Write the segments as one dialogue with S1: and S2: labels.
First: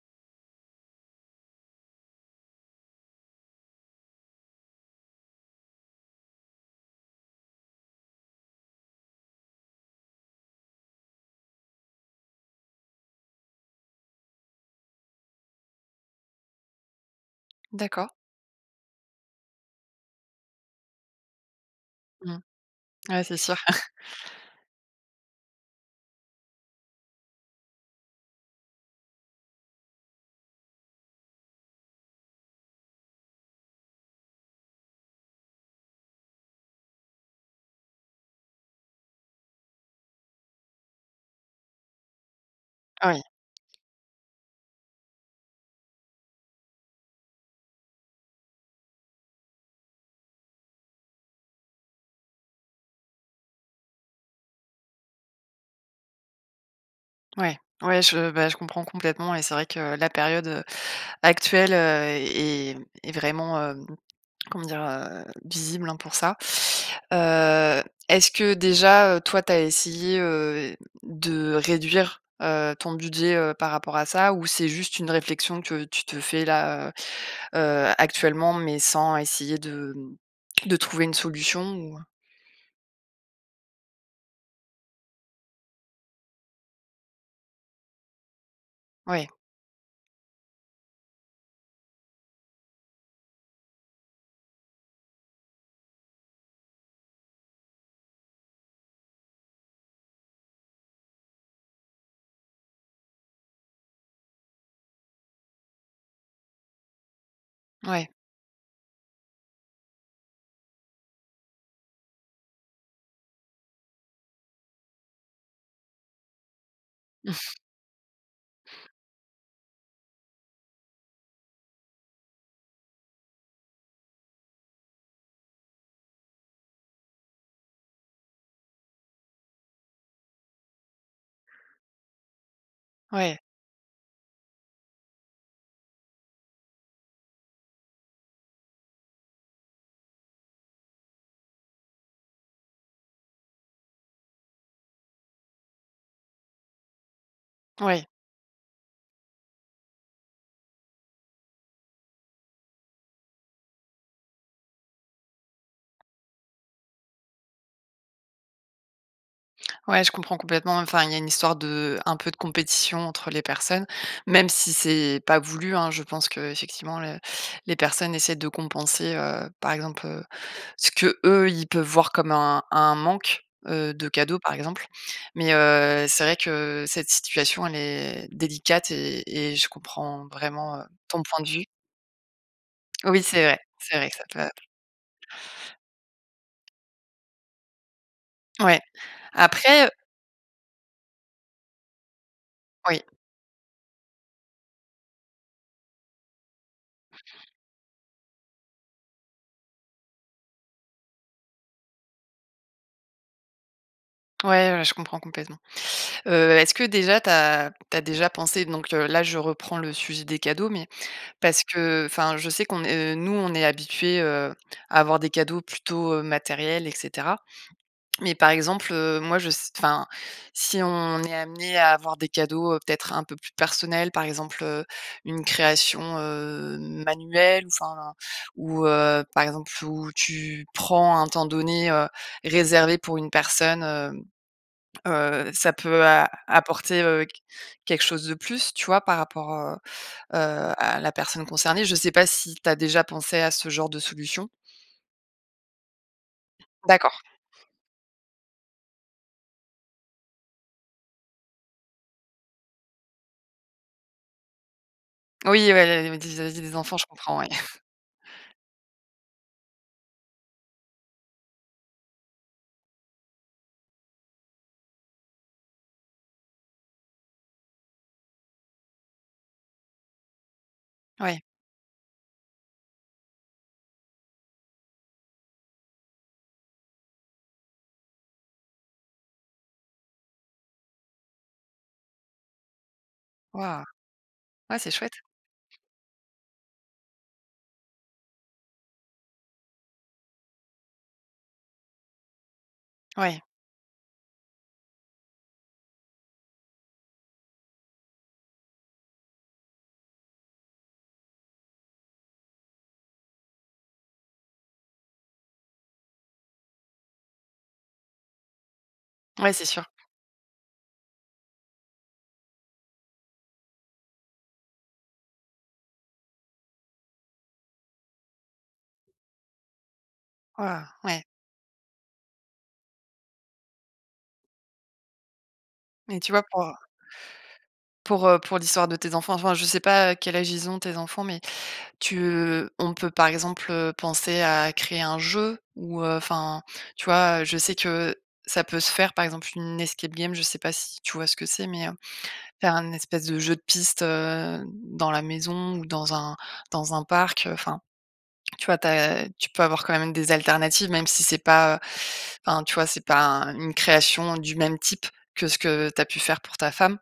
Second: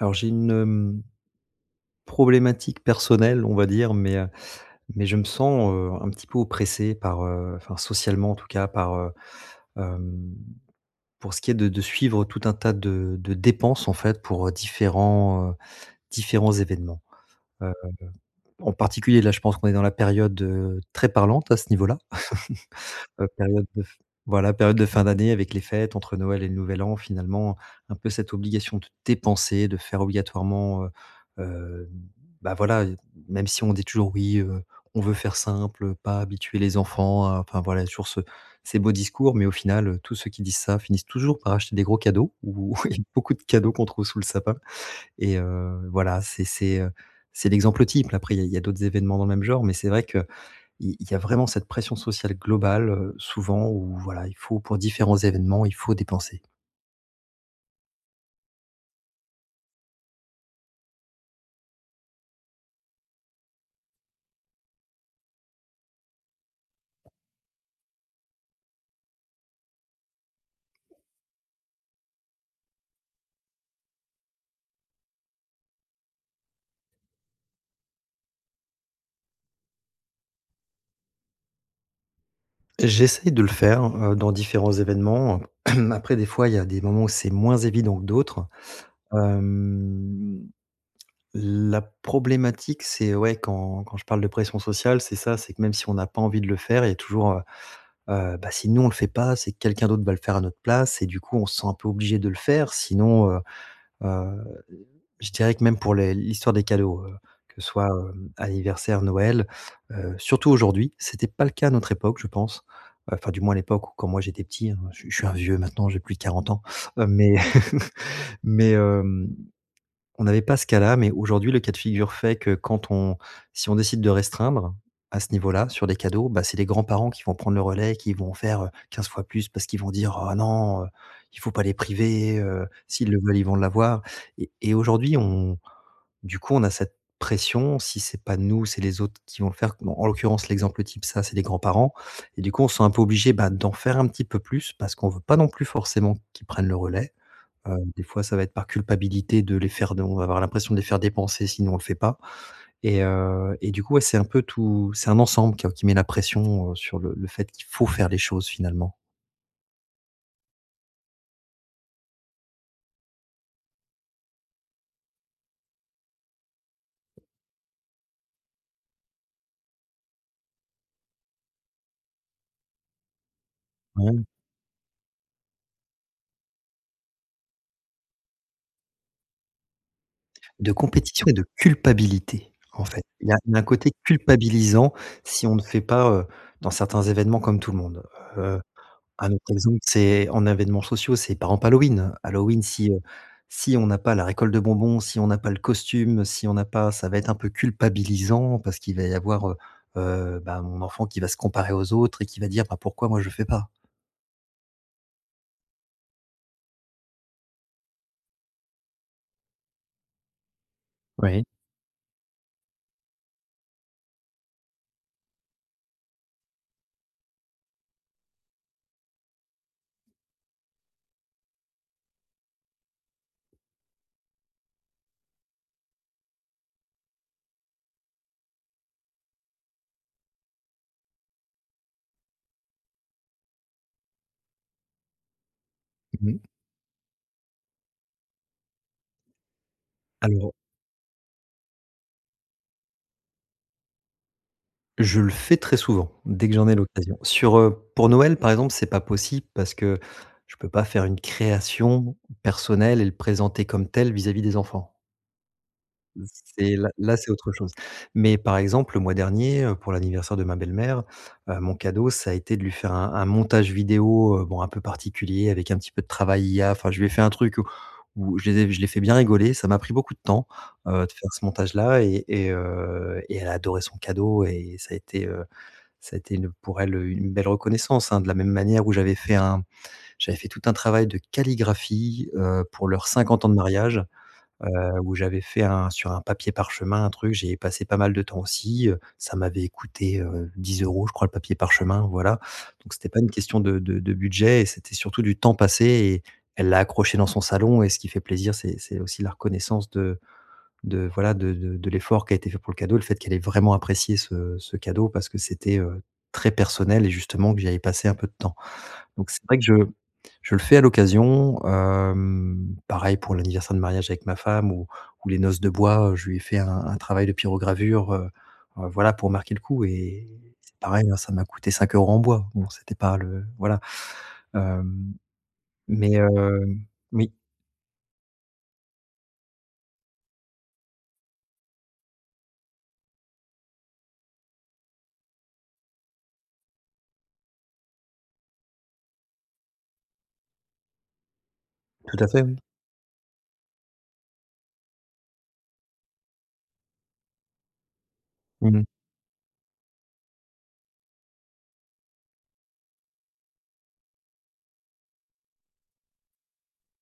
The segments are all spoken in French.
S1: Alors j'ai une, hem, problématique personnelle on va dire mais, heu, mais je me sens, heu, un petit peu oppressé par, heu, enfin, socialement en tout cas par, heu, hem, pour ce qui est de de suivre tout un tas de de dépenses en fait pour, heu, différents, heu, différents événements. Heu,
S2: D'accord.
S1: en particulier là je pense qu'on est dans la période très parlante à ce niveau-là,
S2: Mmh. Ouais,
S1: heu,
S2: c'est sûr.
S1: période de f voilà, période de fin d'année avec les fêtes entre Noël et le Nouvel An finalement, un peu cette obligation de dépenser, de faire obligatoirement, heu heu, bah voilà, heu, même si on dit toujours: «Oui, heu, on veut faire simple, pas habituer les enfants à». Enfin voilà, toujours ce ces beaux discours mais au final, heu, tous ceux qui disent ça, finissent toujours par acheter des gros cadeaux ou
S2: Oui.
S1: beaucoup de cadeaux qu'on trouve sous le sapin, et heu, voilà c'est c'est, heu, c'est l'exemple type. Après il y a il y a d'autres événements dans le même genre, mais c'est vrai qu'il il y a vraiment cette pression sociale globale, heu, souvent où voilà, il faut, pour différents événements, il faut dépenser.
S2: Ouais, ouais, je bah je comprends complètement, et c'est vrai que la période, heu, actuelle, heu, est est est vraiment, hem, comment dire, heu, visible hein, pour ça. Heu, est-ce que déjà, heu, toi, tu as essayé, heu, de réduire, heu, ton budget, heu, par rapport à ça? Ou c'est juste une réflexion que tu te fais là, heu heu, actuellement, mais sans essayer de de trouver une solution? Ou, heu
S1: J'essaye de le faire, heu, dans différents événements. Après, des fois, il y a des moments où c'est moins évident que d'autres.
S2: Ouais.
S1: Hem, la problématique c'est ouais, quand quand je parle de pression sociale c'est ça, c'est que même si on n'a pas envie de le faire, il y a toujours, heu heu, bah, si nous on le fait pas, c'est que quelqu'un d'autre va le faire à notre place, et du coup on se sent un peu obligé de le faire sinon, heu heu, je dirais que même pour les l'histoire des cadeaux, heu, que ce soit,
S2: Ouais.
S1: heu, anniversaire, Noël, heu, surtout aujourd'hui. C'était pas le cas à notre époque je pense, heu, enfin, du moins à l'époque où quand moi j'étais petit, heu, je suis je suis un vieux maintenant, j'ai plus de 40 ans, heu, mais mais, hem, on n'avait pas ce cas-là, mais aujourd'hui le cas de figure fait que quand on si on décide de restreindre, à ce niveau-là sur des cadeaux, bah, c'est les grands-parents qui vont prendre le relais et qui vont faire, heu, 15 fois plus, parce qu'ils vont dire: «Oh non, heu, il faut pas les priver, heu, s'ils le veulent
S2: Ouais.
S1: ils vont l'avoir» et et aujourd'hui on du coup on a cette pression si c'est pas nous, c'est les autres qui vont le faire. Bon, en l'occurrence l'exemple type, ça c'est des grands-parents et du coup on se sent un peu obligé bah, d'en faire un petit peu plus parce qu'on veut pas non plus forcément qu'ils prennent le relais. Heu, des
S2: Ouais.
S1: fois ça va être par culpabilité de les faire de on va avoir l'impression de les faire dépenser si nous on le fait pas, et heu, et du coup ouais, c'est un peu tout c'est un ensemble quoi, qui met la pression, heu, sur le le fait qu'il faut faire les choses finalement.
S2: Ouais, je comprends complètement. Enfin, il y a une histoire de un peu de compétition entre les personnes, même si c'est pas voulu hein. Je pense, qu'effectivement, la les personnes essaient de compenser, heu, par exemple, heu, ce que eux, ils peuvent voir comme un un manque, heu, de
S1: Ouais.
S2: cadeaux par exemple mais, heu, c'est vrai que cette situation, elle est délicate et et je comprends
S1: De
S2: vraiment, heu, ton
S1: compétition et
S2: point
S1: de
S2: de vue.
S1: culpabilité, en fait.
S2: Oui,
S1: Il y a
S2: c'est vrai,
S1: d'un côté
S2: c'est vrai que ça peut appel
S1: culpabilisant si on ne fait pas, heu, dans certains événements comme tout le monde. Heu,
S2: Ouais,
S1: un autre exemple,
S2: après, heu
S1: c'est en événements sociaux, c'est par ample Halloween. Halloween, si,
S2: Oui.
S1: heu, si on n'a pas la récolte de bonbons, si on n'a pas le costume, si on n'a pas ça va être un peu culpabilisant parce qu'il va y avoir, heu, heu, bah mon enfant qui va se comparer aux autres et qui va dire: «Bah, pourquoi moi, je le fais pas?».
S2: Ouais, ouais, je comprends complètement. Heu, est-ce que déjà tu as tu as déjà pensé donc heu là, je reprends le sujet des cadeaux mais
S1: Oui.
S2: parce que enfin, je sais qu'on est nous, on est habitué, heu, à avoir des cadeaux plutôt, heu, matériels et cetera. Mais par exemple, heu, moi je ce enfin, si on est amenés à avoir des cadeaux peut-être un peu plus personnels, par exemple, heu, une création, heu, manuelle, ou, enfin, ou, heu, par exemple où tu prends un temps donné, heu, réservé pour une personne, heu, heu, ça peut a
S1: Mmh mh.
S2: apporter, heu, qu quelque chose de plus, tu vois, par rapport au
S1: Alors
S2: heu, à la personne concernée. Je sais pas si tu as déjà pensé à ce genre de solution?
S1: Je le fais très souvent, dès que j'en ai
S2: D'accord.
S1: l'occasion. Sur, heu pour Noël par exemple, c'est pas possible parce que, je peux pas faire une création personnelle et le présenter comme tel vis-à-vis des enfants.
S2: Oui, ouais, il y avait
S1: Mmh
S2: des [unintelligible] des
S1: c'est là
S2: enfants, je
S1: là, c'est
S2: comprends, ouais.
S1: autre chose. Mais par exemple, le mois dernier, heu, pour l'anniversaire de ma belle-mère, heu, mon cadeau ça a été de lui faire un un montage vidéo, heu, bon un peu particulier avec un petit peu de travail IA, enfin je lui ai fait un truc où où je les ai je l'ai fais bien rigoler. Ça m'a pris beaucoup de temps, heu, de faire
S2: Ouais.
S1: ce montage là et et heu et elle a adoré son cadeau et ça a été, heu, ça a été une pour elle une belle reconnaissance hein. De la même manière où j'avais fait un j'avais fait tout un travail de calligraphie, heu, pour leurs 50 ans de
S2: Waouh!
S1: mariage, heu,
S2: Ouais, c'est chouette.
S1: où j'avais fait un sur un papier parchemin un truc. J'y ai passé pas mal de temps aussi, heu, ça m'avait couté, heu, 10 euros je crois le papier parchemin voilà donc c'était pas une
S2: Oui.
S1: question de de de budget et c'était surtout du temps passé et elle l'a accroché dans son salon et ce qui fait plaisir c'est c'est aussi la reconnaissance de de voilà, de de de l'effort qui a été fait pour le cadeau, le fait qu'elle ait vraiment apprécié ce ce cadeau parce que c'était, heu, très personnel et justement que j'y avais passé un peu de temps. Donc c'est
S2: Ouais,
S1: vrai que
S2: c'est
S1: je
S2: sûr.
S1: je le fais à l'occasion, hem, pareil pour l'anniversaire de mariage avec ma femme ou ou les noces de bois, je lui ai fait un un travail de pyrogravure, heu, heu, voilà, pour marquer le coup et c'est
S2: Waouh!
S1: pareil, hein
S2: Ouais.
S1: ça m'a coûté 5 euros en bois, bon c'était pas le voilà. Hem, mais
S2: Mais tu vois pour
S1: heu, oui.
S2: pour, heu, pour l'histoire de tes enfants, enfin, je sais pas quel âge ils ont tes enfants, mais tu on peut par exemple, heu, penser à créer un jeu ou enfin, tu vois? Heu, je sais que ça peut se faire par exemple une escape game. Je sais pas si tu vois ce que c'est? Mais, heu,
S1: Tout à fait, oui.
S2: faire un espèce de jeu de piste, heu, dans la maison ou dans un dans un parc. Enfin, tu
S1: Mmh
S2: vois?
S1: mh.
S2: Tu as tu peux avoir quand même des alternatives, même si c'est pas heu, enfin, tu vois? C'est pas un une création du même type que ce que tu as pu faire pour ta femme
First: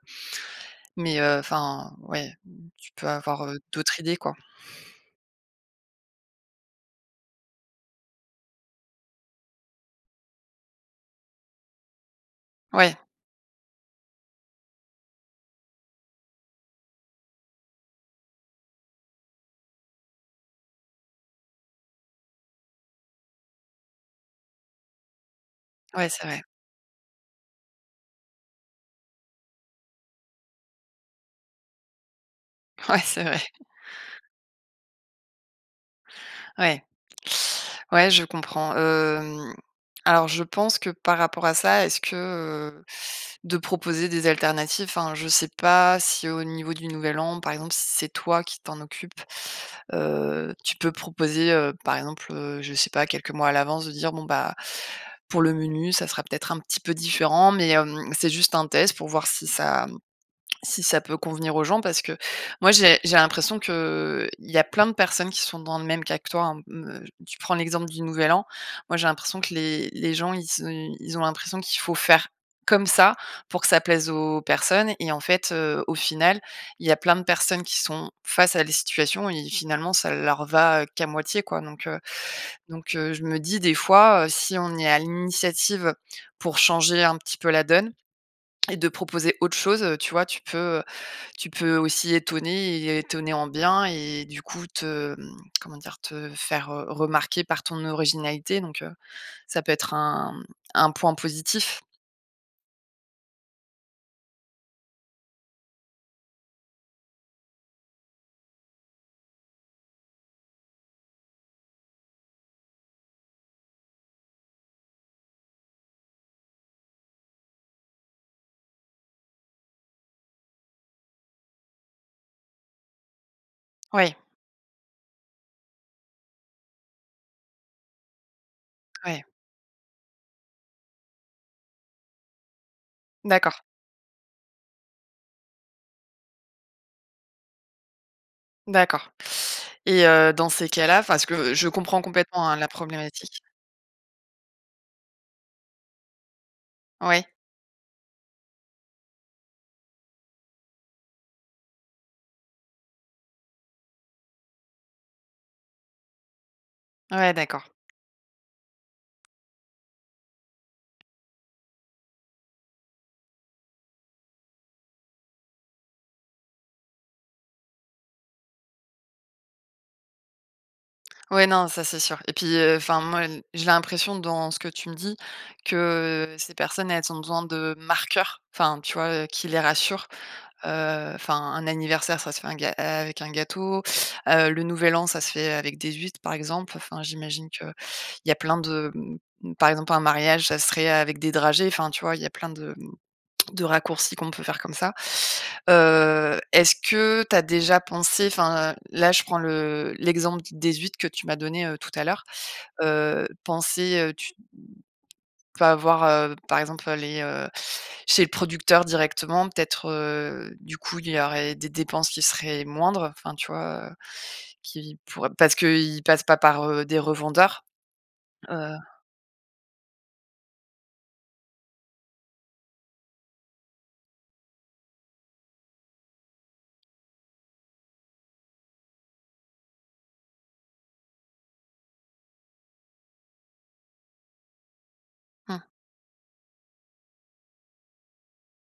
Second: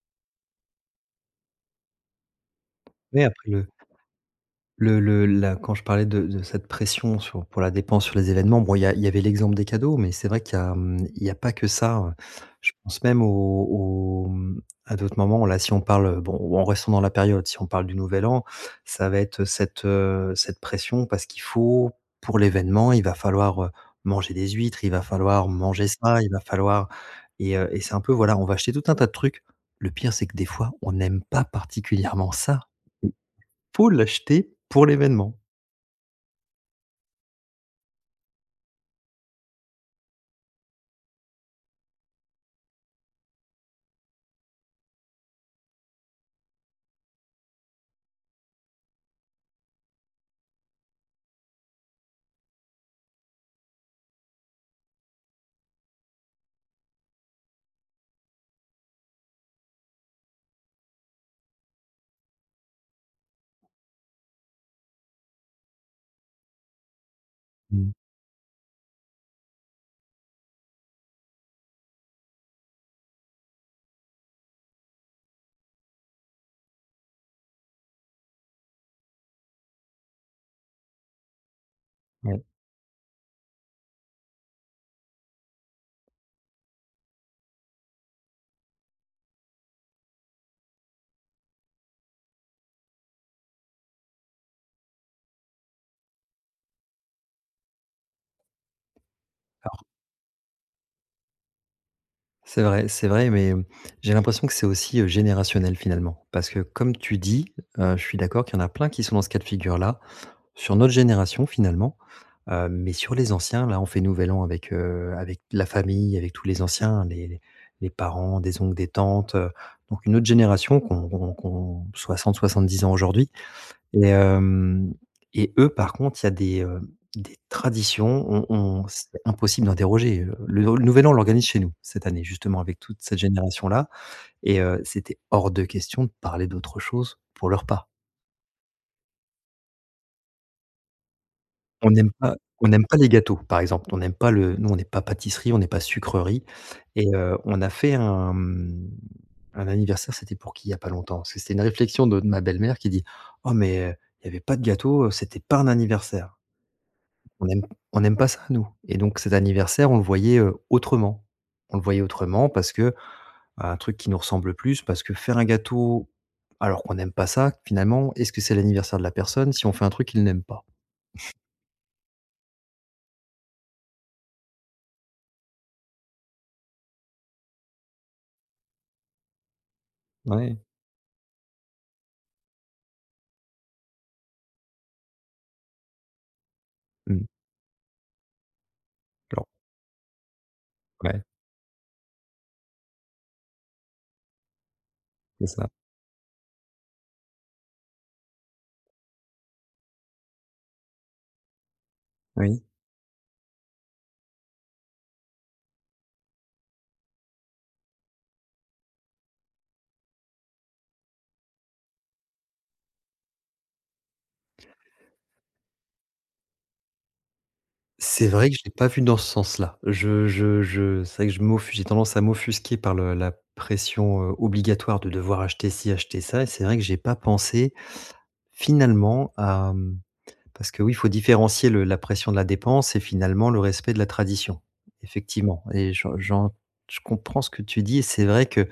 S2: mais, heu, enfin, ouais, tu peux
S1: Oui,
S2: avoir
S1: après le
S2: d'autre idée quoi.
S1: le le la quand je parlais de de cette pression sur pour la dépense sur les événements. Bon il y a il y avait l'exemple des cadeaux mais c'est vrai qu'il y a, mmh, il y a pas que ça hein, je
S2: Ouais.
S1: pense même au au mmh, à d'autres moments là si on parle. Bon ou en restant dans la période si on parle du Nouvel An ça va être cette, heu, cette pression parce qu'il faut pour l'événement il va falloir manger des huîtres, il va falloir manger
S2: Ouais
S1: ça,
S2: c'est
S1: il va
S2: vrai.
S1: falloir et heu, et c'est un peu voilà, on va acheter tout un tas de trucs. Le pire c'est que des fois on n'aime pas particulièrement ça.
S2: Ouais
S1: Mais
S2: c'est vrai.
S1: faut l'acheter pour l'événement.
S2: Ouais, ouais, je comprends, hem, alors, je pense que par rapport à ça, est-ce que, heu, de proposer des alternatives, enfin, je sais pas si au niveau du Nouvel An, par exemple, si c'est toi qui t'en occupes, heu, tu peux proposer, heu, par exemple, je sais pas quelques mois à l'avance de dire: «Bon bah, pour le menu, ça sera peut-être un petit peu différent mais hem, c'est juste un test pour voir si ça si ça peut convenir aux gens» parce que moi, j'ai j'ai l'impression qu'il y a plein de personnes qui sont dans le même cas que toi hein. Me j tu prends l'exemple
S1: Mmh.
S2: du Nouvel An, moi j'ai l'impression que les les gens, ils se ils ont l'impression qu'il faut faire comme ça pour que ça plaise aux personnes et en fait, heu, au final, il y a plein de personnes qui sont face à des situations et finalement ça leur va qu'à moitié quoi. Donc, heu,
S1: Oui.
S2: donc, heu, je me dis des fois, heu, si on est à l'initiative pour changer un petit peu la donne et de proposer autre chose, heu, tu vois? Tu peux tu peux aussi étonner et étonner en bien et du coup te comment dire, te faire remarquer par ton originalité, donc, heu, ça peut
S1: Alors
S2: être un un point positif.
S1: C'est vrai c'est vrai mais, hem, j'ai l'impression que c'est aussi, heu, générationnel, finalement. Parce que comme tu dis, heu, je suis d'accord qu'il y en a plein qui sont dans ce cas de figure-là, sur notre génération, finalement, heu, mais sur les anciens, là, on fait Nouvel An avec, heu, avec la famille, avec tous les anciens, les les les parents, des oncles, des tantes, heu, donc une autre génération qu'ont qu'ont qu'ont 60-70 ans aujourd'hui, et
S2: Ouais.
S1: hem, et eux, par contre, il y a des, hem, des traditions, on on c'était
S2: Ouais.
S1: impossible de déroger, heu, le nou le Nouvel An on l'organise chez nous, cette année, justement avec toute cette
S2: D'accord.
S1: génération-là et heu, c'était hors de question de parler d'autre chose pour le repas.
S2: D'accord, et heu, dans ces cas-là, enfin, ce que je
S1: On
S2: comprends
S1: n'aime pas
S2: complètement, hein, la
S1: on n'aime pas les gâteaux,
S2: problématique.
S1: par exemple. On n'aime pas le nous on n'est pas pâtisserie, on n'est pas sucrerie, et
S2: Ouais.
S1: heu, on a fait un, mmh, un anniversaire, c'était pour qui il y a pas longtemps? Parce que c'était une réflexion de de ma belle-mère qui dit: «Oh! Mais, heu, il y avait pas de gâteau, heu, c'était pas un anniversaire!».
S2: Ouais,
S1: On aime
S2: d'accord.
S1: on n'aime pas ça nous, et donc cet anniversaire, on le voyait, heu, autrement. On le voyait autrement parce que un truc qui nous ressemble plus parce que faire un gâteau alors qu'on n'aime pas ça, finalement, est-ce que c'est l'anniversaire de la personne si on fait un truc qu'il n'aime pas?
S2: Ouais, non, ça c'est sûr et puis, heu, enfin, moi n j'ai l'impression dans ce que tu me dis que ces personnes, elles ont besoin de marqueurs, enfin, tu vois, heu, qui les rassurent,
S1: Ouais.
S2: heu, enfin, un anniversaire, ça se fait un ga avec un gâteau, heu, le nouvel an, ça se fait avec des huîtres, par exemple, enfin,
S1: Mmh.
S2: j'imagine qu'il y a plein de,
S1: [unintelligible]
S2: mmh, par exemple, un mariage, ça serait avec
S1: Ouais.
S2: des dragées, enfin, tu vois, il y a plein de, mmh, de raccourcis qu'on peut faire comme ça.
S1: C'est ça.
S2: Heu, est-ce que tu as déjà pensé enfin, là je prends le l'exemple des huitres que tu m'as donné, heu, tout à l'heure,
S1: Oui.
S2: heu, penser, heu, tu, enfin, voir, heu, par exemple, heu les, heu chez le producteur directement peut-être, heu, du coup, il y aurait des dépenses qui seraient moindres, enfin, tu vois, heu, qui pourraient parce qu'ils passent pas par, heu, des revendeurs.
S1: C'est vrai que je l'ai
S2: Heu
S1: pas vu dans ce sens-là. Je je je c'est vrai que je m'offu j'ai tendance à m'offusquer par le la pression, heu, obligatoire de devoir acheter ci, acheter ça et c'est vrai que j'ai pas pensé, finalement, hem parce que, oui, il faut différencier le la pression de la dépense et finalement le respect de la tradition, effectivement,
S2: Mmh.
S1: et j'en j'en je comprends ce que tu dis, et c'est vrai que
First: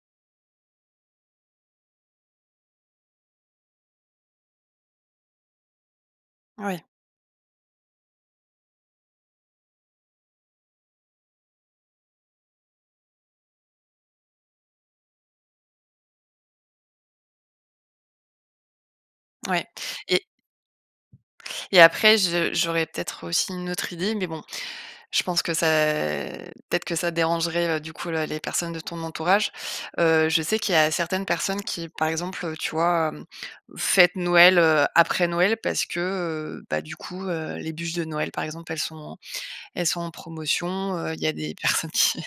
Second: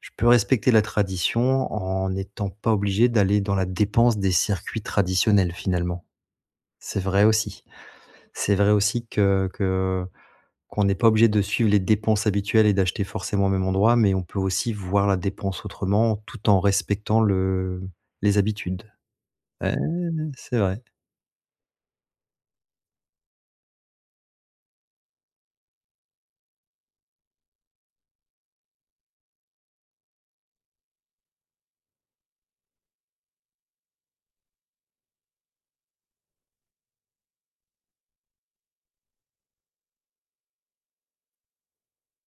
S1: je peux respecter la tradition, en n'étant pas obligé d'aller dans la dépense des circuits traditionnels finalement.
S2: Ouais.
S1: C'est vrai aussi. C'est vrai aussi que que qu'on n'est pas obligé de suivre les dépenses habituelles, et d'acheter forcément au même endroit, mais on peut aussi voir la dépense autrement, tout en respectant le les habitudes.
S2: Ouais
S1: Hein,
S2: et
S1: c'est vrai.
S2: et après je j'aurais peut-être aussi une autre idée, mais bon, je pense que ça peut-être que ça dérangerait, heu, du coup, la les personnes de ton entourage. Heu, je sais qu'il y a certaines personnes qui, par exemple, heu, tu vois, hem, fêtent Noël, heu, après Noël parce que, heu, bah, du coup, heu, les buches de Noël, par exemple, elles sont elles sont en promotion, heu, il y a des personnes qui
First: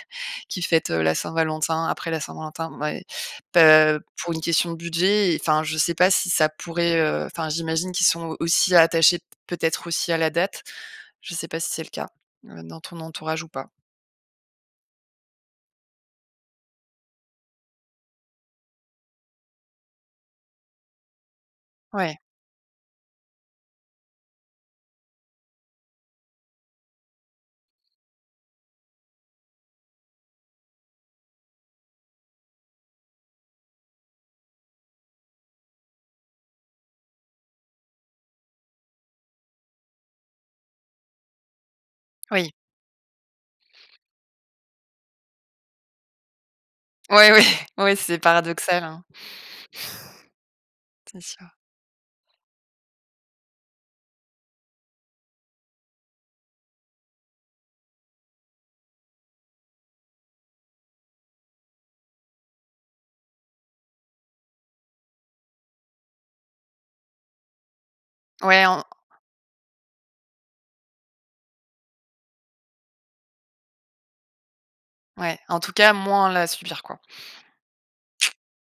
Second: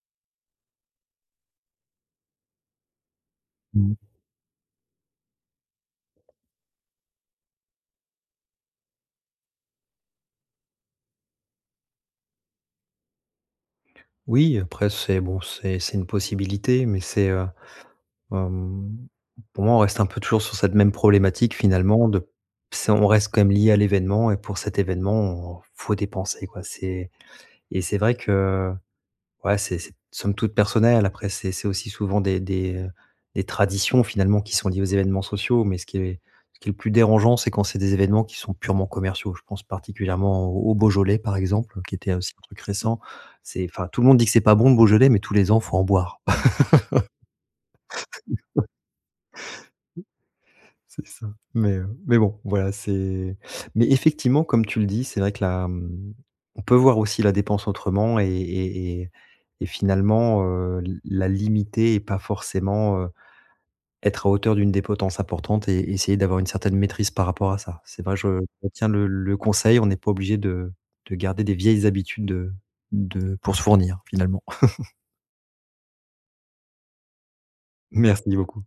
S2: qui fêtent, heu, la Saint-Valentin après la Saint-Valentin, bon, bah et
S1: Mmh mh.
S2: heu, pour une question de budget et enfin, je sais pas si ça pourrait, heu enfin, j'imagine qu'ils sont aussi attachés, peut-être aussi, à la date. Je sais pas si c'est le cas, heu, dans ton entourage ou pas?
S1: Oui, après c'est bon, c'est c'est une possibilité mais c'est, heu, hem pour moi, on reste un peu toujours sur cette même problématique finalement
S2: Ouais.
S1: de c'est on reste comme lié à l'événement et pour cet événement, faut dépenser quoi. C'est et c'est vrai que ouais, c'est c'est somme toute personnel après c'est c'est aussi souvent des des, heu, des traditions finalement qui sont liées aux événements sociaux mais ce qui est ce qui est plus dérangeant, c'est quand c'est des événements qui sont purement commerciaux, je pense particulièrement au au Beaujolais, par exemple, qui était aussi un
S2: Oui.
S1: truc récent. C'est enfin, tout le monde dit que c'est pas bon le Beaujolais, mais tous les ans, il faut en boire.
S2: Ouais, oui. Oui, oui, c'est paradoxal, hein.
S1: C'est
S2: C'est
S1: ça
S2: sûr.
S1: mais heu, mais bon, voilà, c'est mais effectivement, comme tu le dis, c'est vrai que là, mmh, on peut voir aussi la dépense autrement et et et et finalement, heu, l la limiter et pas forcément, heu, être à hauteur d'une des potences importantes et essayer d'avoir une certaine maîtrise par rapport à ça. C'est vrai, je
S2: Ouais, en
S1: retiens le le conseil, on n'est pas obligé de de garder des vieilles habitudes de de pour se fournir finalement.
S2: ouais, en tout cas, moins la subir, quoi.
S1: Merci beaucoup.